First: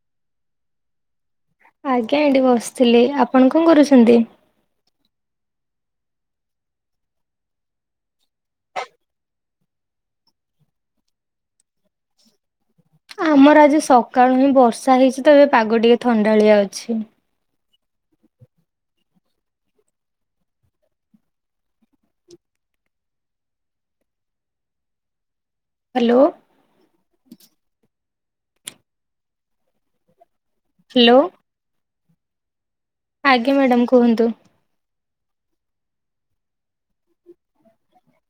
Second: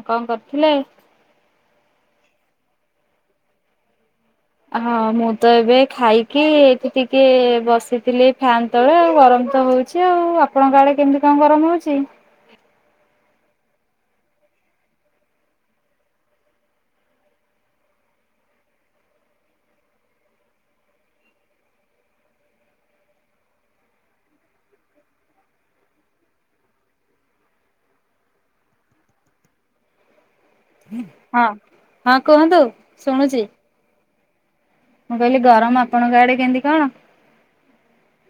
ଆଉ କଣ କରୁଥିଲେ। ଆଜ୍ଞା ଏଇଠି ବସିଥିଲି ଆପଣ କଣ କରୁଛନ୍ତି। ହଁ ମୁଁ ତ ଏବେ ଖାଇକି ଏଠି ଟିକେ ବସିଥିଲି ଫ୍ୟାନ। ସେତେବେଳେ ଆଉ ଗରମ ତ ହେଉଛି ଆଉ ଆପଣଙ୍କ ଆଡ଼େ କେମିତି କଣ ଗରମ ହେଉଛି। ଆମର ଆଜି ସକାଳୁ ହିଁ ବର୍ଷା ହେଇଛି ତ ଏବେ ପାଗ ଟିକେ ଥଣ୍ଡାଳିଆ ଅଛି। ହ୍ୟାଲୋ। ହ୍ୟାଲୋ ହଁ ହଁ କୁହନ୍ତୁ। ଶୁଣୁଛି ଆଜ୍ଞା ମ୍ୟାଡ଼ାାମ କୁହନ୍ତୁ। ମୁଁ କହିଲି ଗରମ ଆପଣଙ୍କ ଆଡେ କେମିତି କଣ?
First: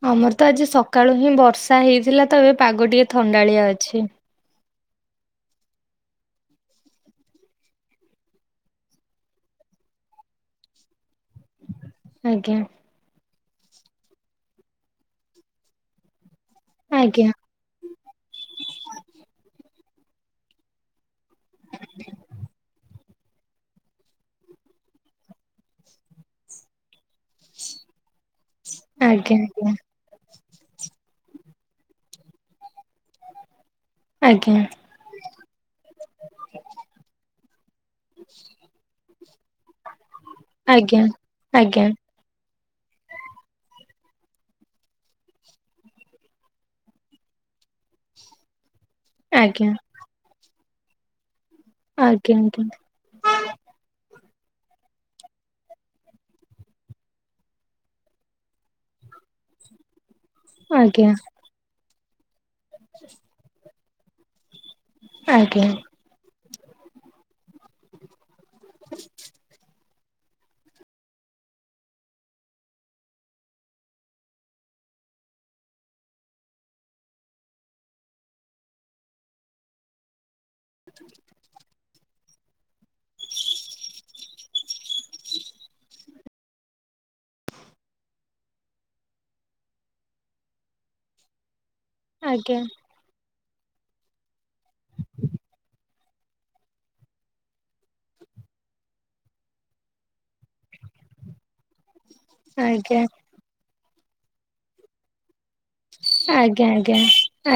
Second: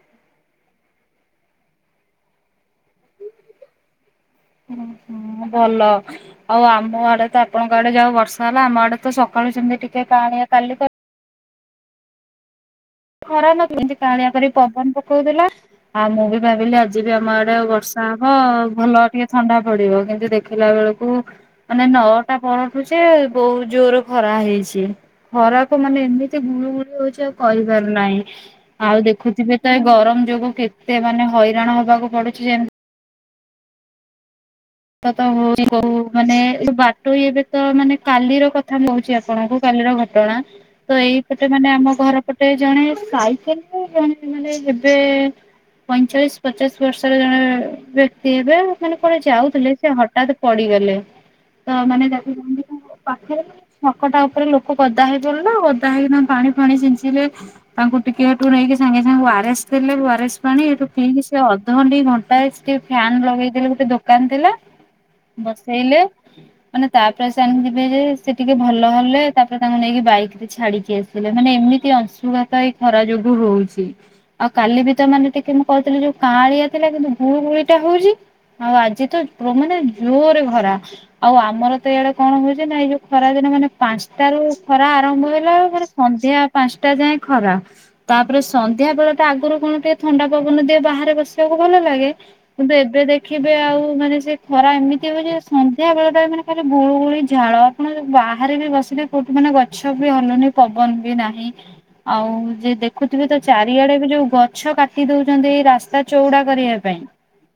ଆମର ତ ଆଜି ସକାଳୁ ହିଁ ବର୍ଷା ହେଇଥିଲା ତ ଏବେ ପାଗ ଟିକେ ଥଣ୍ଡାଳିଆ ଅଛି। ହଁ ହୁଁ ଭଲ। ଆଉ ଆମ ଆଡେ ତ ଆପଣଙ୍କ ଆଡେ ଯାହାହଉ ବର୍ଷା ହେଲା ଆମ ଆଡେ ତ ସକାଳୁ ସେମିତି ଟିକେ ପାଣିଆ କାଲି ତ ଆଜ୍ଞା। ଖରା ନ ଏମତି କାଳିଆ ପ ପବନ ପକଉଥିଲା ଆଉ ମୁଁ ବି ଭାବିଲି ଆଜି ବି ଆଜ୍ଞା ଆମ ଆଡେ ବର୍ଷା ତାବ ଭଲ ଟିକେ ଥଣ୍ଡା ପଡିବ କିନ୍ତୁ ଦେଖିଲା ବେଳକୁ ମାନେ ନଅଟା ପରଠୁ ସେ ବହୁତ ଜୋର ଖରା ହେଇଛି ଖରାକୁ ମାନେ ଏମିତି ଗୁଳୁ ଗୁଳିୁ ହଉଛି ଆଉ କହ ନାହିଁ ଆଉ ଆଜ୍ଞା ଦେଖୁଥିବେ ତ ଏ ଗରମ ଯୋଗୁ କେତେ କେତେ ମାନେେ ହଇରାଣ ହବାକୁ ପଡୁଛି ଯେମତି। ଆଜ୍ଞା। ତ ତ ହ କ ମାନେ ବାଟୋଇ ଏବେ ତ ମାନେ କାଲିର କଥା କହୁଛି ଆପଣଙ୍କୁ କାଲିର ଘଟ କାଲିର ଘଟଣା ତ ଆଜ୍ଞା ଏଇପଟେ ମାନେ ଆଜ୍ଞା ଆମ ଘର। ଗୋଟେ ଜଣେ ସାଇକେଲ ଜଣେ ମାନେ ଏବେ ପଇଁଚାଳିଶ ପଚାଶ ବର୍ଷର ଜଣେ ବ୍ୟକ୍ତି ହେବେ ମାନେ କୁ ଆଜ୍ଞା ଥିଲେ ସେ ହଠାତ ପଡିଗଲେ ତ ମାନେ ଦେଖଛନ୍ତି। ପାଖରେ ଛକଟା ଉପରେ ଲୋକ ଗଦା ହେଇଗଲେ ନା ଗଦା ହେଇକିନା ପାଣି ଫାଣି ଛିଞ୍ଚିଲେ। ତାଙ୍କୁ ଟିକେ ଦୂରେଇକି ନେଇକି ସାଙ୍ଗେ ସାଙ୍ଗେ ୱାରସ୍ ଦେଲେସ୍। ପା ଏଠୁ ଆଜ୍ଞା ଅଧଘଣ୍ଟ ଘଣ୍ଟା ଟିକେନ ଫ୍ୟାନ ଲଗେଇଦଲେ ଗୋଟେ ଦୋକାନ ଥିଲା। ଆଜ୍ଞା ଆଜ୍ଞା ବସେଇଲେ ମାନେ ତାପରେ ସେଣି ଯିବେ ଯେ। ସେ ଟିକେ ଭଲ ହେଲେ ତାପରେ ତାଙ୍କୁ ନେଇକି ବାଇକ ରେ ଛାଡିକି ଆସ। ମାନେ ଏମିତି ଅଂଶୁଘାତ ଏଇ ଖରା ଯୋଗୁ ହୋଉଛି। ଆଉ କାଲି ବି ତ ମାନେ ଟିକେ ମୁଁ କହିହୁଥିଲି ଯୋଉ କାଁଳିଆ ଥିଲା କିନ୍ତୁ ଗୁଳୁ ଗୁଳିଟା ହଉଛି ଆଉ ଆଜି ମାନେ ଜୋରେ ଖରା ଆଉ ଆମର ତ ଇଆଡେ କଣ ହଉଛି ନା ଏଇ ଯୋଉ ଖରା ଦିନ ମାନେ ପାଞ୍ଚଟାରୁ ଖରା ଆରମ୍ଭ ହେଲା ଆଉ ମାନେ ସନ୍ଧ୍ୟା ପାଞ୍ଚଟା ଯାଏଁ ଖରା। ତାପରେ ସନ୍ଧ୍ୟା ବେଳ ଟା ଆଗରୁ କଣ ଟିକେ ଥଣ୍ଡା ପବନ ଦିଏ ବାହାରେ ବସିବାକୁ ଭଲ ଲାଗେ। କିନ୍ତୁ ଏବେ ଦେଖିବେ ଆଉ ମାନେ ସେ ଖରା ଏମିତି ହବ ଯେ ସନ୍ଧ୍ୟା ବେଳ [unintelligible] ମାନେ ଖାଲି ଗୁଳୁ ଗୁଳି ଝାଳ, ଆପଣ ବାହାରେ ବି ବସିଲେ କୋଉଠି ମାନେ ଗଛ ବି ହଲୁନି ପବନ ବି ନାହିଁ। ଆଉ ଜେ ଦେଖୁଥିବେ ତ ଚାରିଆଡେ ବି ଯୋଉ ଗଛ କାଟି ଦଉଛନ୍ତି ରାସ୍ତା ଆଜ୍ଞା ଚଉଡା ଆଜ୍ଞା କରିବା ପାଇଁ,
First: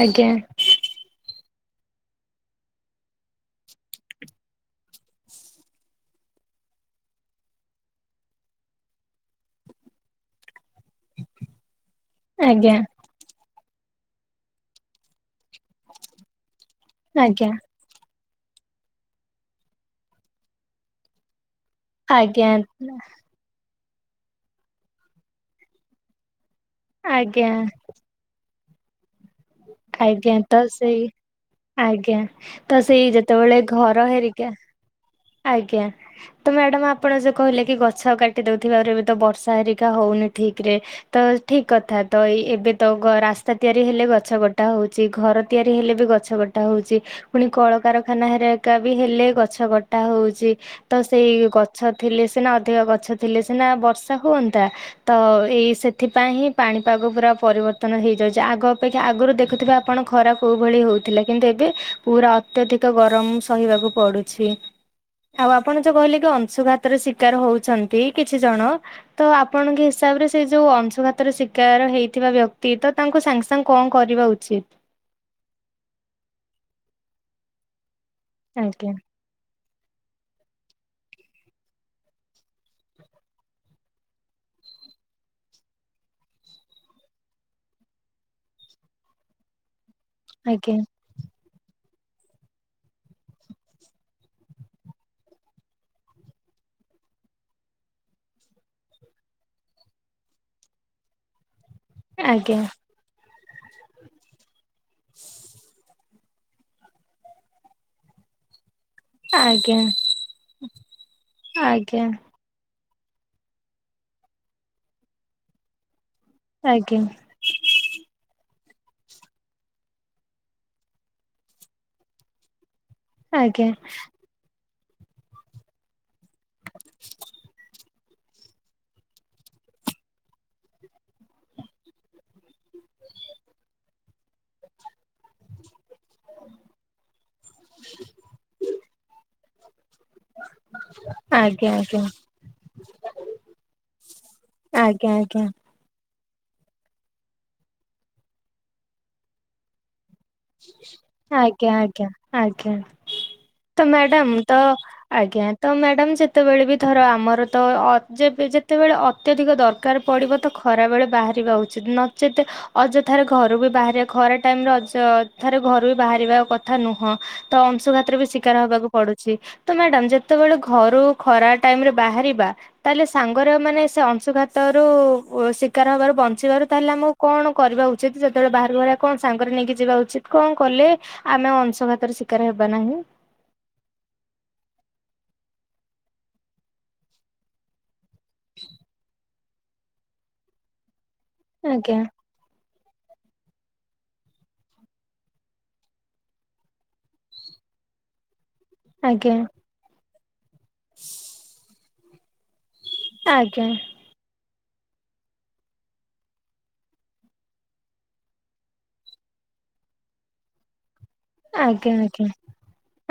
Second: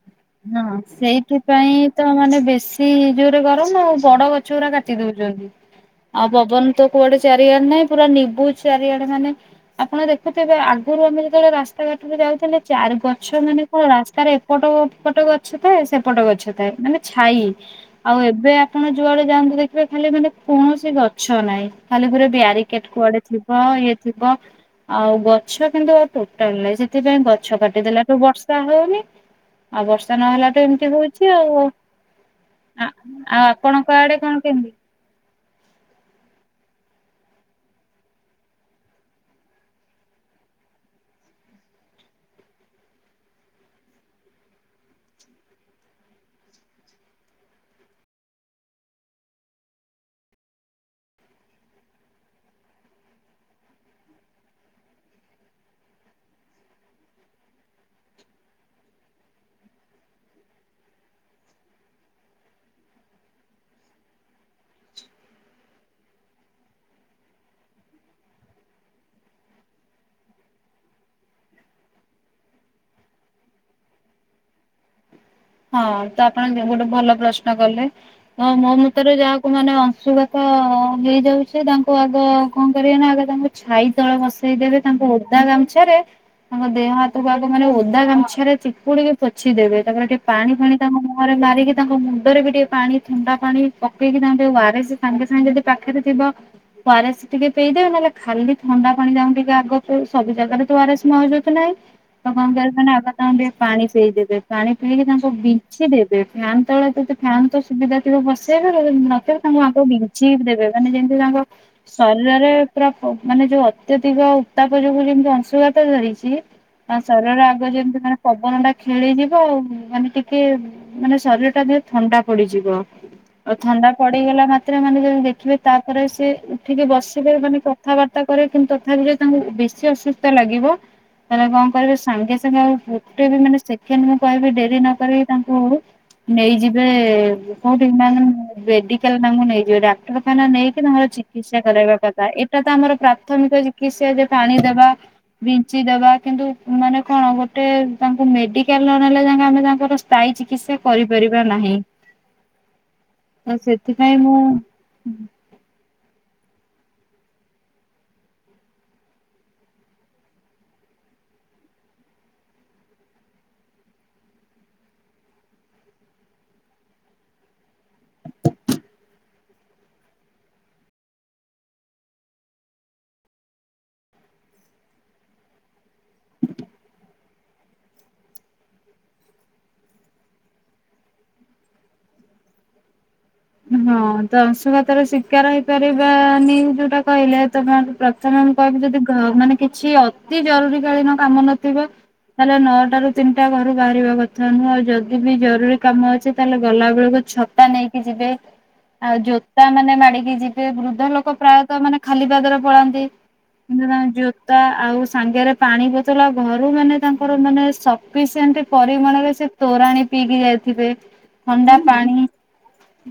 ଆଜ୍ଞା ଆଜ୍ଞା ହଁ ସେଇ ସେଥିପାଇଁ ତ ମାନେ ବେଶୀ ଜୋରେ ଗରମ ଆଉ, ବଡ ଗଛ ଗୁଡା କାଟି ଦଉଛନ୍ତି। ଆଉ ପବନ ତ କୁଆଡେ ଚାରିଆଡେ ନାଇଁ, ପୁରା ନିବୁଜ ଚାରିଆଡେ ମାନେ ଆପଣ ଦେଖୁଥିବେ ଆଗରୁ ଆମେ ଯେତେବେଳେ ରାସ୍ ରାତାଘାଟରେ ଯାଉଥିଲେ ଆଜ୍ଞା ଚାରି ଗଛ ମାନେ କଣ ରାସ୍ତାରେ ଏପଟ ଏପଟ ଗଛ ଥାଏ ସେ ପଟ ଗଛ ଥାଏ, ମାନେ ଛାଇ। ଆଜ୍ଞା ଆଉ ଏବେ ଆପଣ ଯୁଆଡେ ଯାଆନ୍ତୁ ଦେଖିବେ ଖାଲି ମାନେ କୌଣସି ଗଛ ନାହିଁ। ଖାଲି ଆଜ୍ଞା ପୁରା ଆଜ୍ଞା ବ୍ୟାରିକେଡ କୁଆଡେ ଥି ହଁ ଇଏ ଥିବ, ଆଉ ଗଛ କିନ୍ତୁ ଆଉ ଟୋଟାଲ ନାହିଁ। ସେ ସେଥିପାଇଁ ଆଜ୍ଞା ଆଜ୍ଞା ଗଛ କାଟିଦେଲାଠୁ ବର୍ଷା ହଉନି, ଆଉ ବର୍ଷା ଆଜ୍ଞା ତ ନହେଲାଠୁ ଏମ ସେଇ ଆଜ୍ଞା, ତ ଆଉ ସେଇ ଯେତେବେଳେ ଆପଣଙ୍କ ଘର ଆଡେ କଣ ହେରିକା କେମିତି? ଆଜ୍ଞା। ତ ମ୍ୟାଡାମ ଆପଣ ଯୋଉ କହିଲେ କି ଗଛ କାଟି ଦଉଥିବା ରୁ ଏବେ ତ ବର୍ଷା ହେରିକା ହଉନି ଠିକ ରେ ତ ଠିକ୍ କଥା, ତ ଏଇ ଏବେ ତ ରାସ୍ତା ତିଆରି ହେଲେ ଗ ଗଛ କଟା ହେଉଛି। ଘର ତିଆରି ହେଲେ ବି ଗଛ କଟା ହଉଛି। ପୁଣି କଳକାରଖାନା ହେରିଏକା ବି ହେଲେ ଗଛ କଟା ହଉଛି। ତ ସେଇ ଗଛ ଥିଲେ ସିନା, ଅଧିକ ଗଛ ଥିଲେ ସିନା ବର୍ଷା ହୁଅନ୍ତା। ତ ଏଇ ସେଥିପାଇଁ ହିଁ ପାଣିପାଗ ପୁରା ପରିବର୍ତ୍ତନ ହେଇଯାଉଛି। ଆଗ ଅପକ୍ଷା ଆଗରୁ ଦେଖୁଥିବେ ଆପଣ ଖରା କୋଉ ଭଳି ହଉଥିଲା କିନ୍ତୁ ଏବେ ପୁରା ଅତ୍ୟଧିକ ଗରମ ସହିବାକୁ ପଡୁ ଛି। ଆଉ ଆପଣ ଯୋଉ କହିଲେ କି ଅଂଶୁଘାତରେ ଶିକାର ହଉଛନ୍ତି କିଛି ଜଣ। ତ ଆପଣଙ୍କ ହିସାବରେ ସେ ଯୋଉ ଅଂଶଘାତରେ ଶିକାର ହେଇଥିବା ବ୍ୟକ୍ତି ତ ତାଙ୍କୁ ସାଙ୍ଗ ସାଙ୍ଗ କଣ କରିବା ଉଚିତ? ହଁ ତ ଆପଣ ଗୋଟେ ଭଲ ପ୍ରଶ୍ନ କଲେ। ତ ମୋ ଆଜ୍ଞା ମୁତରେ ଯାହା ଲୋକ ମାନେ ଅଂଶୁଘାତ ହେଇଯାଉଛି, ତାଙ୍କୁ ଆଗ କଣ କରିବେ ନା ଆଗ ତାଙ୍କୁ ଛାଇ ତଳ ବସେଇଦେବେ, ତାଙ୍କୁ ଓଦା ଗାମୁଛାରେ ତାଙ୍କ ଦେହ ହାତକୁ ଆଗ ମାନେ ଓଦା ଗାମଛାରେ ଚିପୁଡିକି ପୋଛି ଦେବେ। ତାପରେ ଟିକେ ପାଣି ଆଜ୍ଞା ଫାଣି ତାଙ୍କ ମୁହଁରେ ମାରିକି ତାଙ୍କ ମୁଣ୍ଡରେ ବି ଟିକେ ପାଣି ଥଣ୍ଡା ପାଣି ପକେଇକି, ତାଙ୍କ ଟିକେ ୱାରିସ୍ ସାଙ୍ଗେ ସାଙ୍ଗେ ଯଦି ପାଖରେ ଥିବ ଓରେସ୍ ଟିକେ ପଇଦେବେ ନହେଲେ ଖାଲି ଥଣ୍ଡା ପାଣି ଯାଉ ଟିକେ ଆଗକୁ ସବୁ ଜାଗାରେ ତ ଓରେସ୍ ମହଜୁଦ ନାହିଁ। ତ କଣ ଆଜ୍ଞା କରିବେ ନା ଆଗ ତାଙ୍କୁ ଟିକେ ପାଣି ପେଇ ଦେବେ। ପାଣି ପେଇକି ତାଙ୍କୁ ବିଞ୍ଚି ଦେବେ। ଫ୍ୟାନ୍ ତଳେ ତ ଫ୍ୟାନ ତ ସୁବିଧା ଥିବ ବସେଇବେ [unintelligible] ତାଙ୍କୁ ଆଜ୍ଞା ଆଗ ବିଞ୍ଚି ଦେବେ, ମାନେ ଯେମତି ତାଙ୍କ ଆଜ୍ଞା ଶରୀରରେ [unintelligible] ମାନେ ଯୋଉ ଅତ୍ୟଧିକ ଉତ୍ତାପ ଯୋଗୁ ଯେମିତି ଅଂଶୁଘାତ ଧରିଛି ଆ ଆଜ୍ଞା ଶରୀରରେ ଆଗ ଯେମତି ମାନେ ପବନ ଟା ଖେଳିଯିବ ଆଉ। ମାନେ ଟିକେ ମାନେ ଶରୀର ଟା ଟିକେ ଥଣ୍ଡା ପଡ଼ିଯିବ। ଆଉ ଆଜ୍ଞା। ଥଣ୍ଡା ପଡ଼ି ହେଇଗଲା ମାତ୍ରେ ମାନେ ଯଦି ଦେଖିବେ ତାପରେ ସେ ଉଠିକି ବସିବେ ମାନେ କଥାବାର କରେ, କିନ୍ତୁ ତଥାପି ଯଦି ତାଙ୍କୁ ବେଶୀ ଅସୁସ୍ଥ ଲାଗିବ, ତାହେଲେ କଣ କରିବେ ସାଙ୍ଗେ [unintelligible] ଗୋଟେ ବି ମାନେ ସେକେଣ୍ଡ ମୁଁ କହିବି ଡେରି ନ କରି ତାଙ୍କୁ ନେଇଯିବେ କୋଉଠି [unintelligible] ମେଡିକାଲ ତାଙ୍କୁ ନେଇଯିବେ। ଡାକ୍ତରଖାନା ନେଇକି ତାଙ୍କର ଚିକି ଚିକିତ୍ସା ଆଜ୍ଞା ଆଜ୍ଞା କରାଇବା କଥା। ଏଇଟା ତ ଆମର ପ୍ରାଥମିକ ଚିକିତ୍ସା ଯେ ପାଣି ଦେବା ଆଜ୍ଞା ଆଜ୍ଞା। କିଛି ଦେବା କିନ୍ତୁ ମାନେ କଣ ଗୋଟେ ତାଙ୍କୁ ମେଡିକାଲ ନ ନେଲା ଯାକେ ଆମେ ତାଙ୍କର ସ୍ଥାୟୀ ଚିକିତ୍ସା କରିପାରିବା ଆଜ୍ଞା ନାହିଁ। ଆଜ୍ଞା ଆଜ୍ଞା। ତ ସେଥିପାଇଁ ମ୍ୟାଡାମ ମୁଁ ତ ଆଜ୍ଞା ତ ମ୍ୟାଡ଼ାମ ଯେତେବେଳେ ବି ଧର ଆମର ତ ଅ ଯେବେ ଯେତେବେଳେ ଅତ୍ୟଧିକ ଦର ଦରକାର ପଡ଼ିବ ତ ଖରାବେେଳେ ବାହାରିବା ଉଚିତ୍ ନଚେତ ଅଯଥାରେ ଘରୁ ବି ବାହାରିବା ଖରା ଟାଇମରେ ଅଯଥାରେ ଘରୁ ବି ବାହାରିବା କଥା ନୁହଁ। ତ ଅଂଶୁ ଘାତରେ ବି ଶିକାର ହବାକୁ ପଡୁଛି। ତ ମ୍ୟାଡାମ ଯେତେବେଳେ ଘରୁ ଖରା ଟାଇମରେ ବାହାରିବା ତାହେଲେ ସାଙ୍ଗରେ ମାନେ ସେ ଅଂଶୁଘାତ ରୁ ଶିକାର ହବାରୁ ବଞ୍ଚିବାରୁ ତାହେଲେ ଆମକୁ କଣ କରିବା ଉଚିତ୍ ଯେତେବେଳେ ବାହାରକୁ ବାହାରିବା କଣ ସାଙ୍ଗରେ ନେଇକି ଯିବା ଉଚିତ। କଣ କଲେ ଆମେ ଅଂଶଘାତରୁ ଶିକାର ହେବା ନାହିଁ। ହଁ ତ ଅଂଶୁଘାତ ରେ ଶିକାର ହେଇପାରିବାନି ଯୋଉଟା କହିଲେ ତମେ ମାନେ ତମେ ମୁଁ କହିବି ଯଦି କିଛି ମାନେ କିଛି ଅତି ଜରୁରୀ କାଳୀନ କାମ ନଥିବ ଆଜ୍ଞା। ତାହେଲେ ନଅଟା ରୁ ତିନିଟା ଘରୁ ବାହାରିବା କଥା ନୁହଁ ଆଉ ଯଦି ବି ଜରୁରୀ କାମ ଅଛି ତାହେଲେ ଗଲା ବେଳକୁ ଛ ତା ନେଇକି ଯିବେ। ଆଉ ଆଜ୍ଞା ଜୋତା ମାନେ ମାଡିକି ଯିବେ ବୃଦ୍ଧ ଲୋକ ପ୍ରାୟତଃ ମାନେ ଖାଲି ପାଦରେ ପଳାନ୍ତି। ଆଜ୍ଞା [unintelligible] ଜୋ ତା ଆଉ ସାଙ୍ଗରେ ପାଣି ବୋତଲ ଆଉ ଘରୁ ମାନେ ତାଙ୍କର ମାନେ ସଫିସିଏଣ୍ଟ ପରିମାଣରେ ସେ ତୋରାଣି ପିଇକି ଯାଇଥିବେ ଥଣ୍ଡା ଆଜ୍ଞା ପାଣି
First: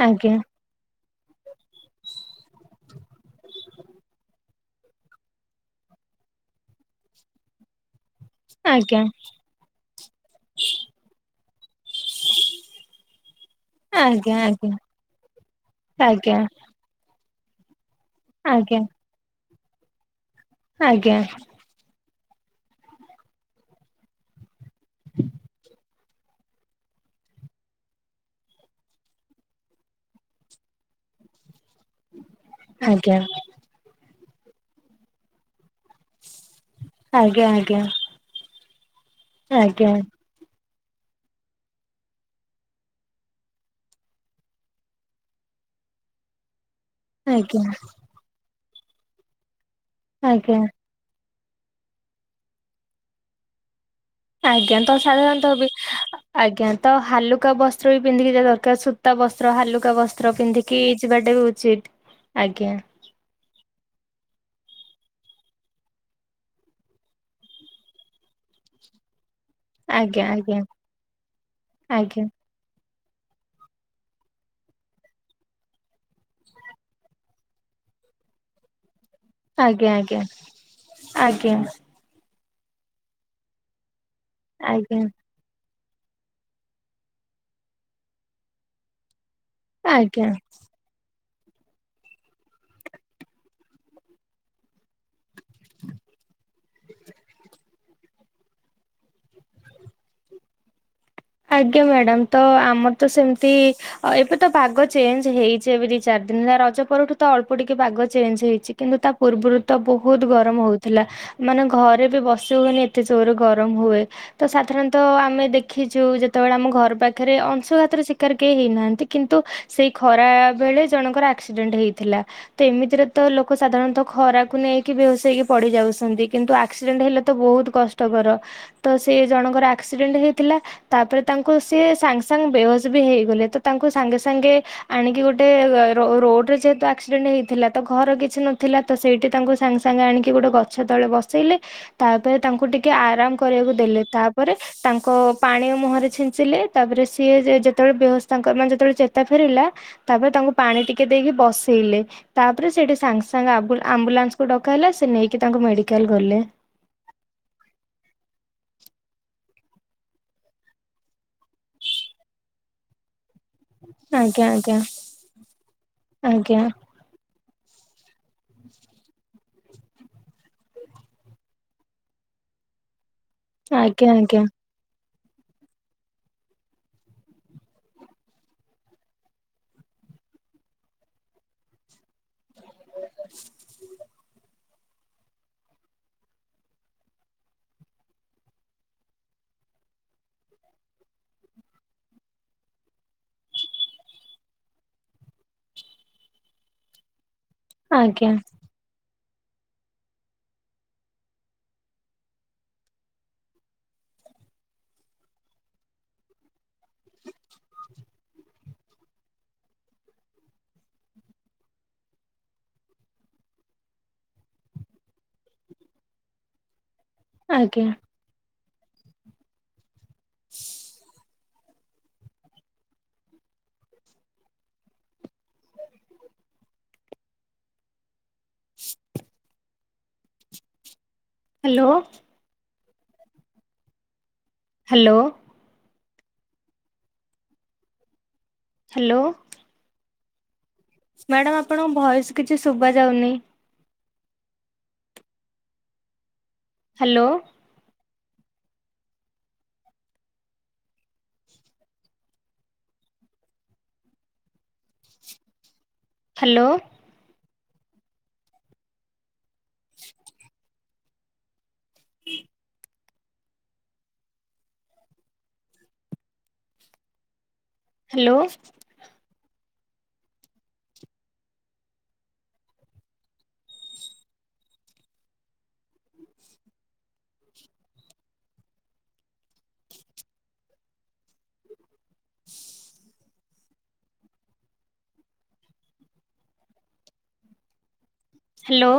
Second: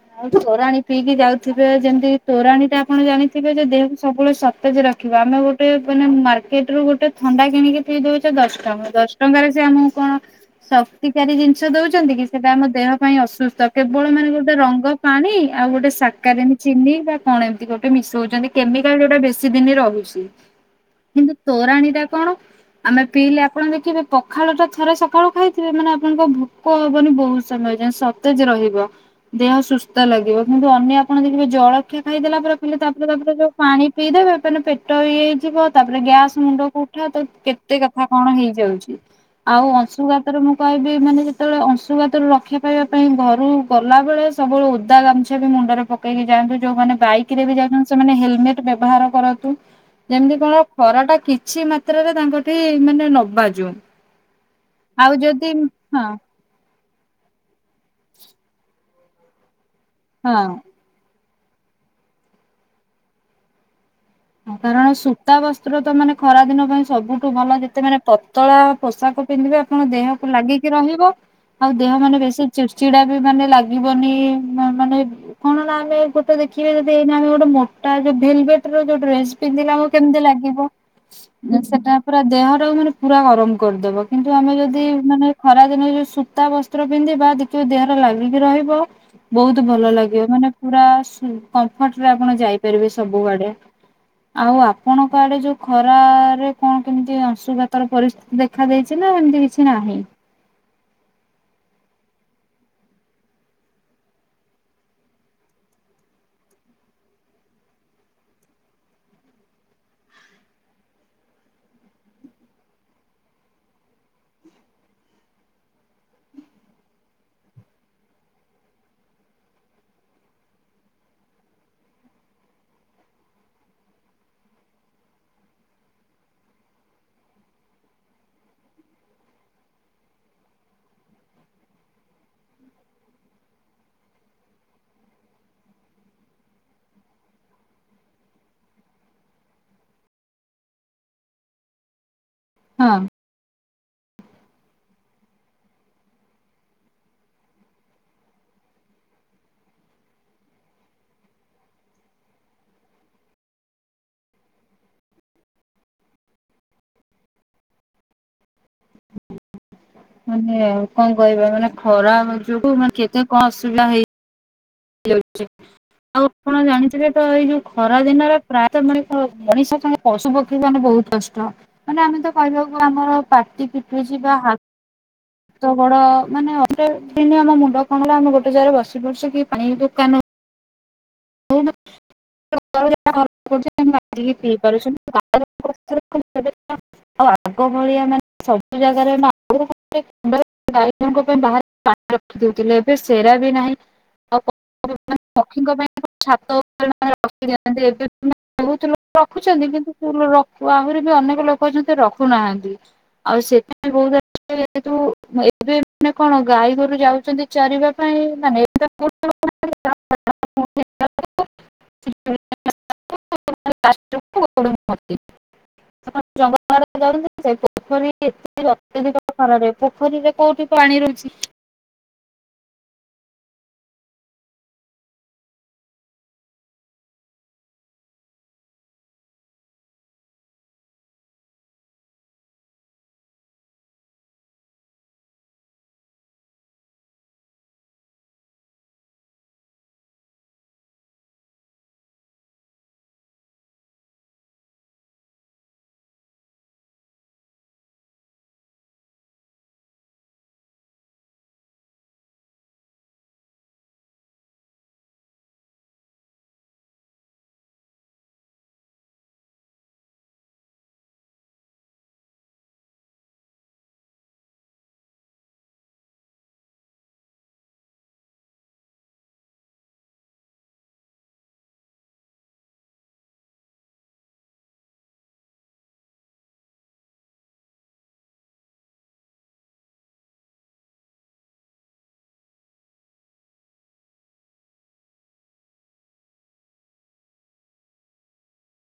ଆଜ୍ଞା ଆଉ ତୋରାଣି ପିଇକି ଯାଉଥିବେ। ଯେମିତି ତୋରାଣି ଟା ଆପଣ ଜାଣିଥିବେ ଯେ ଦେହକୁ ସବୁବେଳେ ସତେଜ ରଖି ଦେଖିବା ଆମେ ଗୋଟେ ମାନେ ମାର୍କେଟ ରୁ ଗୋଟେ ଥଣ୍ଡା କିଣିକି ପିଇ ଦଉ ଛେ ଦଶ ଟଙ୍କା ଆଜ୍ଞା ଦଶ ଟଙ୍କାରେ ସେ ଆମକୁ କଣ ଶକ୍ତିକାରୀ ଜିନିଷ ଦଉଛନ୍ତି କି ସେଇଟା ଆମ ଦେହ ପାଇଁ ଅସୁସ୍ଥ କେବଳ ମାନେ ଆଜ୍ଞା ଗୋଟେ ର ପାଣି ଆଉ ଗୋଟେ ଆଜ୍ଞା ସାକାରିନୀ ଚିନି ବା କଣ ଏମିତି ଗୋଟେ ମିଶଉଛନ୍ତି ଆଜ୍ଞା କେମିକାଲ ଯୋଉଟା ବୀ କିଛି ଦିନ ରହୁଛି ଆଜ୍ଞା ଆଜ୍ଞା କିନ୍ତୁ ତୋର ପାଣି ଟା କଣ ଆମେ ପିଇଲେ ଆପଣ ଦେଖିବେ ପଖାଳ ଟା ଥରେ ସକାଳୁ ଖାଇଥିବେ ମାନେ ଆପଣଙ୍କ ଭୋ କ ହବନି ବହୁତ ସମୟ ଯାଏଁ ସତେଜ ରହିବ ଦେହ ସୁ ସୁସ୍ଥ ଲାଗିବ କିନ୍ତୁ ଅନ୍ୟ ଆପଣ ଦେଖିବେ ଜଳଖିଆ ଖାଇଦେଲା ପରେ କହିଲେ ତାପରେ ଆଜ୍ଞା ତାପରେ ଯୋଉ ପାଣି ପିଇଦେବେ ଏ ପେଟ ଇଏ ହେଇଯିବ ତାପରେ ଗ୍ୟାସ ମୁଣ୍ଡ କୁ ଉଠା ତ ଆଜ୍ଞା ଆଜ୍ଞା କେତେ କଥା କଣ ହେଇଯାଉଛି ଆଉ ଆଜ୍ଞା ଅଂଶୁଘା ତରେ ମୁଁ କହିବି ମାନେ ଯେତେବେଳେ ଅଂଶୁଘାତରୁ ରକ୍ଷା ପାଇବା ପାଇଁ ଘରୁ ଗଲାବେଳେ ସବୁବେଳେ ଓଦା ଗାମୁଛା ବି ମୁଣ୍ଡରେ ପକେଇ ଯାଆନ୍ତୁ ଯୋଉମାନେ ବାଇକରେ ବି ଯାଉଛନ୍ତି ସେମାନେ ହେଲମେଟ ବ୍ୟବହାର କରନ୍ତୁ ଆଜ୍ଞା ଆଜ୍ଞା ଯେମିତି ଆଜ୍ଞା କଣ ଖରା ଟା କିଛି ମାତ୍ରାରେ ତାଙ୍କଠି ମାନେ ନ ବାଜୁ। ଆଜ୍ଞା ତ ଆଉ ଯଦି ସାଧାରଣତଃ ବି ହଁ ଆଜ୍ଞା ତ ହାଲୁକା ବସ୍ତ୍ର ବି ପିନ୍ଧିକି ଯିବା ଦରକାର ସୂତା ବସ୍ତ୍ର ହାଲୁକା ବ। ସ୍ତ୍ର ହଁ ପିନ୍ଧିକି ଯିବାଟା ବି ଉଚିତ ଆଜ୍ଞା। କାରଣ ସୂତା ବସ୍ତ୍ର ତ ମାନେ ଖରା ଦିନ ପାଇଁ ସବୁଠୁ ଭଲ ଯେତେ ମାନେ ପତଳା ପୋଷାକ ପିନ୍ଧିବେ ଆପଣ ଆଜ୍ଞା ଦେହକୁ ଆଜ୍ଞା ଲାଗିକି ରହିବ ଆଉ ଦେହ ମାନେ ଆଜ୍ଞା ବେଶୀ ଚିଡ଼ଚିଡା ବି ମାନେ ଲାଗିବନି ମାନେ କଣ ନା ଆମେ ଗୋଟେ ଦେଖିବେ ଯଦି ଏଇନା ଆମେ ଗୋଟେ ମୋଟା ଯୋଉ ଭେଲଭେଟର ଯୋଉ ଡ୍ରେସ ପିନ୍ଧିଲା ବେଳକୁ କେମିତି ଆଜ୍ଞା ଲାଗିବ ଆଜ୍ଞା ଆଜ୍ଞା ସେଟା ପୁରା ଦେହ ଟାକୁ ମାନେ ପୁରା ଗରମ କରିଦବ କିନ୍ତୁ ଆମେ ଯଦି ଆଜ୍ଞା ମାନେ ଖରା ଦିନ ଯୋଉ ସୂତା ବସ୍ତ୍ର ପିନ୍ଧିବା ଦେଖିବ ଦେହରେ ଲାଗିକି ରହିବ। ବହୁତ ଭଲ ଲାଗିବ ଆଜ୍ଞା ମାନେ ପୁରା କମ୍ଫର୍ଟ ରେ ଆପଣ ଯାଇପାରିବେ ସବୁଆଡେ। ଆଉ ଆପଣଙ୍କ ଆଡେ ଯୋଉ ଖରା ରେ କଣ କେମିତି ଅଂଶୁଘାତର ପରିସ୍ଥିତି ଦେଖାଦେଇଛି ନା ଏମିତି କିଛି ନାହିଁ। ଆଜ୍ଞା ମ୍ୟାଡ଼ାମ୍ ତ ଆମର ତ ସେମ୍ତି ଅ ଏବେ ତ ପାଗ ଚେଞ୍ଜ ହେଇଛି ଏବେ ଦି ଚାରି ଦିନ ରଜ ପରଠୁ ତ ଅଳ୍ପ ଟିକେ ପାଗ ଚେଞ୍ଜ ହେଇଛି। କିନ୍ତୁ ତା ପୂର୍ବରୁ ତ ବୋହୁତ୍ ଗରମ୍ ହଉଥିଲା। ମାନେ ଘରେ ବି ବସି ହୁଏନି ଏତେ ଜୋର ଗରମ ହୁଏ ତ ସାଧାରଣତଃ ଆମେ ଦେଖି ଯୋଉ ଯେତେବେଳେ ଆମ ଘର ପାଖରେ ଅଂଶୁଘାତର ଶିକାର କେହି ହେଇନାହାନ୍ତି କିନ୍ତୁ ସେଇ ଖରାବେଳେ ଜଣଙ୍କର ଆକ୍ସିଡେଣ୍ଟ ହେଇଥିଲା। ତ ଏମିତିରେ ତ ଲୋକ ସାଧାରଣତଃ ଖରାକୁ ନେଇକି ବେହୋସ୍ ହେଇ ପଡି ଯାଉଛନ୍ତି କିନ୍ତୁ ଆକ୍ସିଡେଣ୍ଟ ହେଲେ ତ ବୋହୁତ୍ କଷ୍ଟକର ତ ସେ ଜଣଙ୍କର ଆକ୍ସିଡେଣ୍ଟ ହେଇଥିଲା। ତାପ୍ରେ ତାଙ୍କୁ ସିଏ ସାଙ୍ଗ ସାଙ୍ଗେ ବେହୋସ ବି ହେଇଗଲେ ତ ତାଙ୍କୁ ସାଙ୍ଗେ ସାଙ୍ଗେ ତା ଆଣିକି ଗୋଟେ ରୋ ରୋଡ୍ରେ ଯେହେତୁ ଆକ୍ସିଡେଣ୍ଟ ହେଇଥିଲା ତ ଘର କିଛି ନଥିଲା ତ ସେଇଠି ତାଙ୍କୁ ସାଙ୍ଗେ ସାଙ୍ଗେ ଆଣିକି ଗୋଟେ ଗଛ ତଳେ ବସେଇଲେ। ତାପ୍ରେ ତାଙ୍କୁ ଟିକେ ହଁ ଆରାମ୍ କରିବାକୁ ଦେଲେ ତାପରେ ତାଙ୍କ ପାଣି ମୁହଁରେ ଛିଞ୍ଚିଲେ ତାପରେ ସିଏ ଯେ ଯେତେବେଳେ ବେହସ ତାଙ୍କର ମାନ୍ ଯେତେବେଳେ ଚେତା ଫେରିଲା ତାପରେ ତାଙ୍କୁ ପାଣି ଟିକେ ଦେଇକି ବସେଇଲେ। ତାପ୍ରେ ସେଠି ସାଙ୍ଗେ ସାଙ୍ଗେ ଆବୁ ଆମ୍ବୁଲାନ୍ସକୁ ଡକା ହେଲା ସେ ନେଇକି ତାଙ୍କୁ ମେଡିକାଲ ଗଲେ। ମାନେ ଆଉ କଣ କହିବା ମାନେ ଖରା ଯୋଗୁ ମାନେ କେତେ କଣ ଅସୁବିଧା ହେଇ ଆଜ୍ଞା ଆଜ୍ଞା। ହେଇଯାଉଛି ଆଉ ଆପଣ ଆଜ୍ଞା ଜାଣିଥିବେ ତ ଏଇ ଯୋଉ ଖରା ଦିନରେ ପ୍ରାୟତଃ ମ ମଣିଷ ପଶୁ ପକ୍ଷୀ ମାନେ ବହୁତ୍ କଷ୍ଟ। ମାନେ ଆମେ ତ କହିବାକୁ ଆମର ପାଟି ଆଜ୍ଞା ଫିଟୁଛି ବା ଆଜ୍ଞା ହା ହାତ ଗୋଡ଼ ମାନେ ଗୋଟେ ଦିନ ଆମ ମୁଣ୍ଡ କଣ ହେଲା ଆମେ ଗୋଟେ ଜାଗାରେ ବସି ପଡୁଛେ କି ପାଣି ଦୋକାନ [unintelligible] [unintelligible] ଆଉ ଆଗ ଭଳିଆ ମାନେ ସବୁ ଜାଗାରେ [unintelligible] ଗାଈ ଜଣଙ୍କ ପାଇଁ ବାହାରେ ପାଣି ରଖିଦଉଥିଲେ ଏବେ ସେରା ବି ନାହିଁ ଆଉ ମାନେ ପକ୍ଷୀଙ୍କ ପାଇଁ ଛାତ ଉପରେ ମାନେ ରଖିଦିଅନ୍ତି ଏବେ ଆଜ୍ଞା ବହୁତ ଲୋକ ରଖୁଛନ୍ତି କିନ୍ତୁ ସେ ରଖ ଆହୁରି ବି ଅନେକ ଲୋକ ଅଛନ୍ତି ରଖୁନାହାନ୍ତି। ଆଉ ସେଥିପାଇଁ ବହୁ ଯେହେତୁ ଏବେ ମାନେ କଣ ଗାଈ ଗୋରୁ ଯାଉଛନ୍ତି। ଚରିବା ପାଇଁ ମାନେ [inaudible] [unintelligible] [unintelligible] ଆଜ୍ଞା। ପୋଖରୀ ଏ ଅତ୍ୟଧିକର ଖରାରେ ପୋଖରୀରେ କୋଉଠି ପାଣି ରହୁଛି। [inaudible] ହାଲୋ। ହାଲୋ। ହାଲୋ। ମ୍ୟାଡ଼ାମ୍ ଆପଣଙ୍କ ଭଏସ୍ କିଛି ଶୁଭା ଯାଉନି। ହାଲୋ। ହାଲୋ। ହୁଁ ହାଲୋ। ହେଲୋ।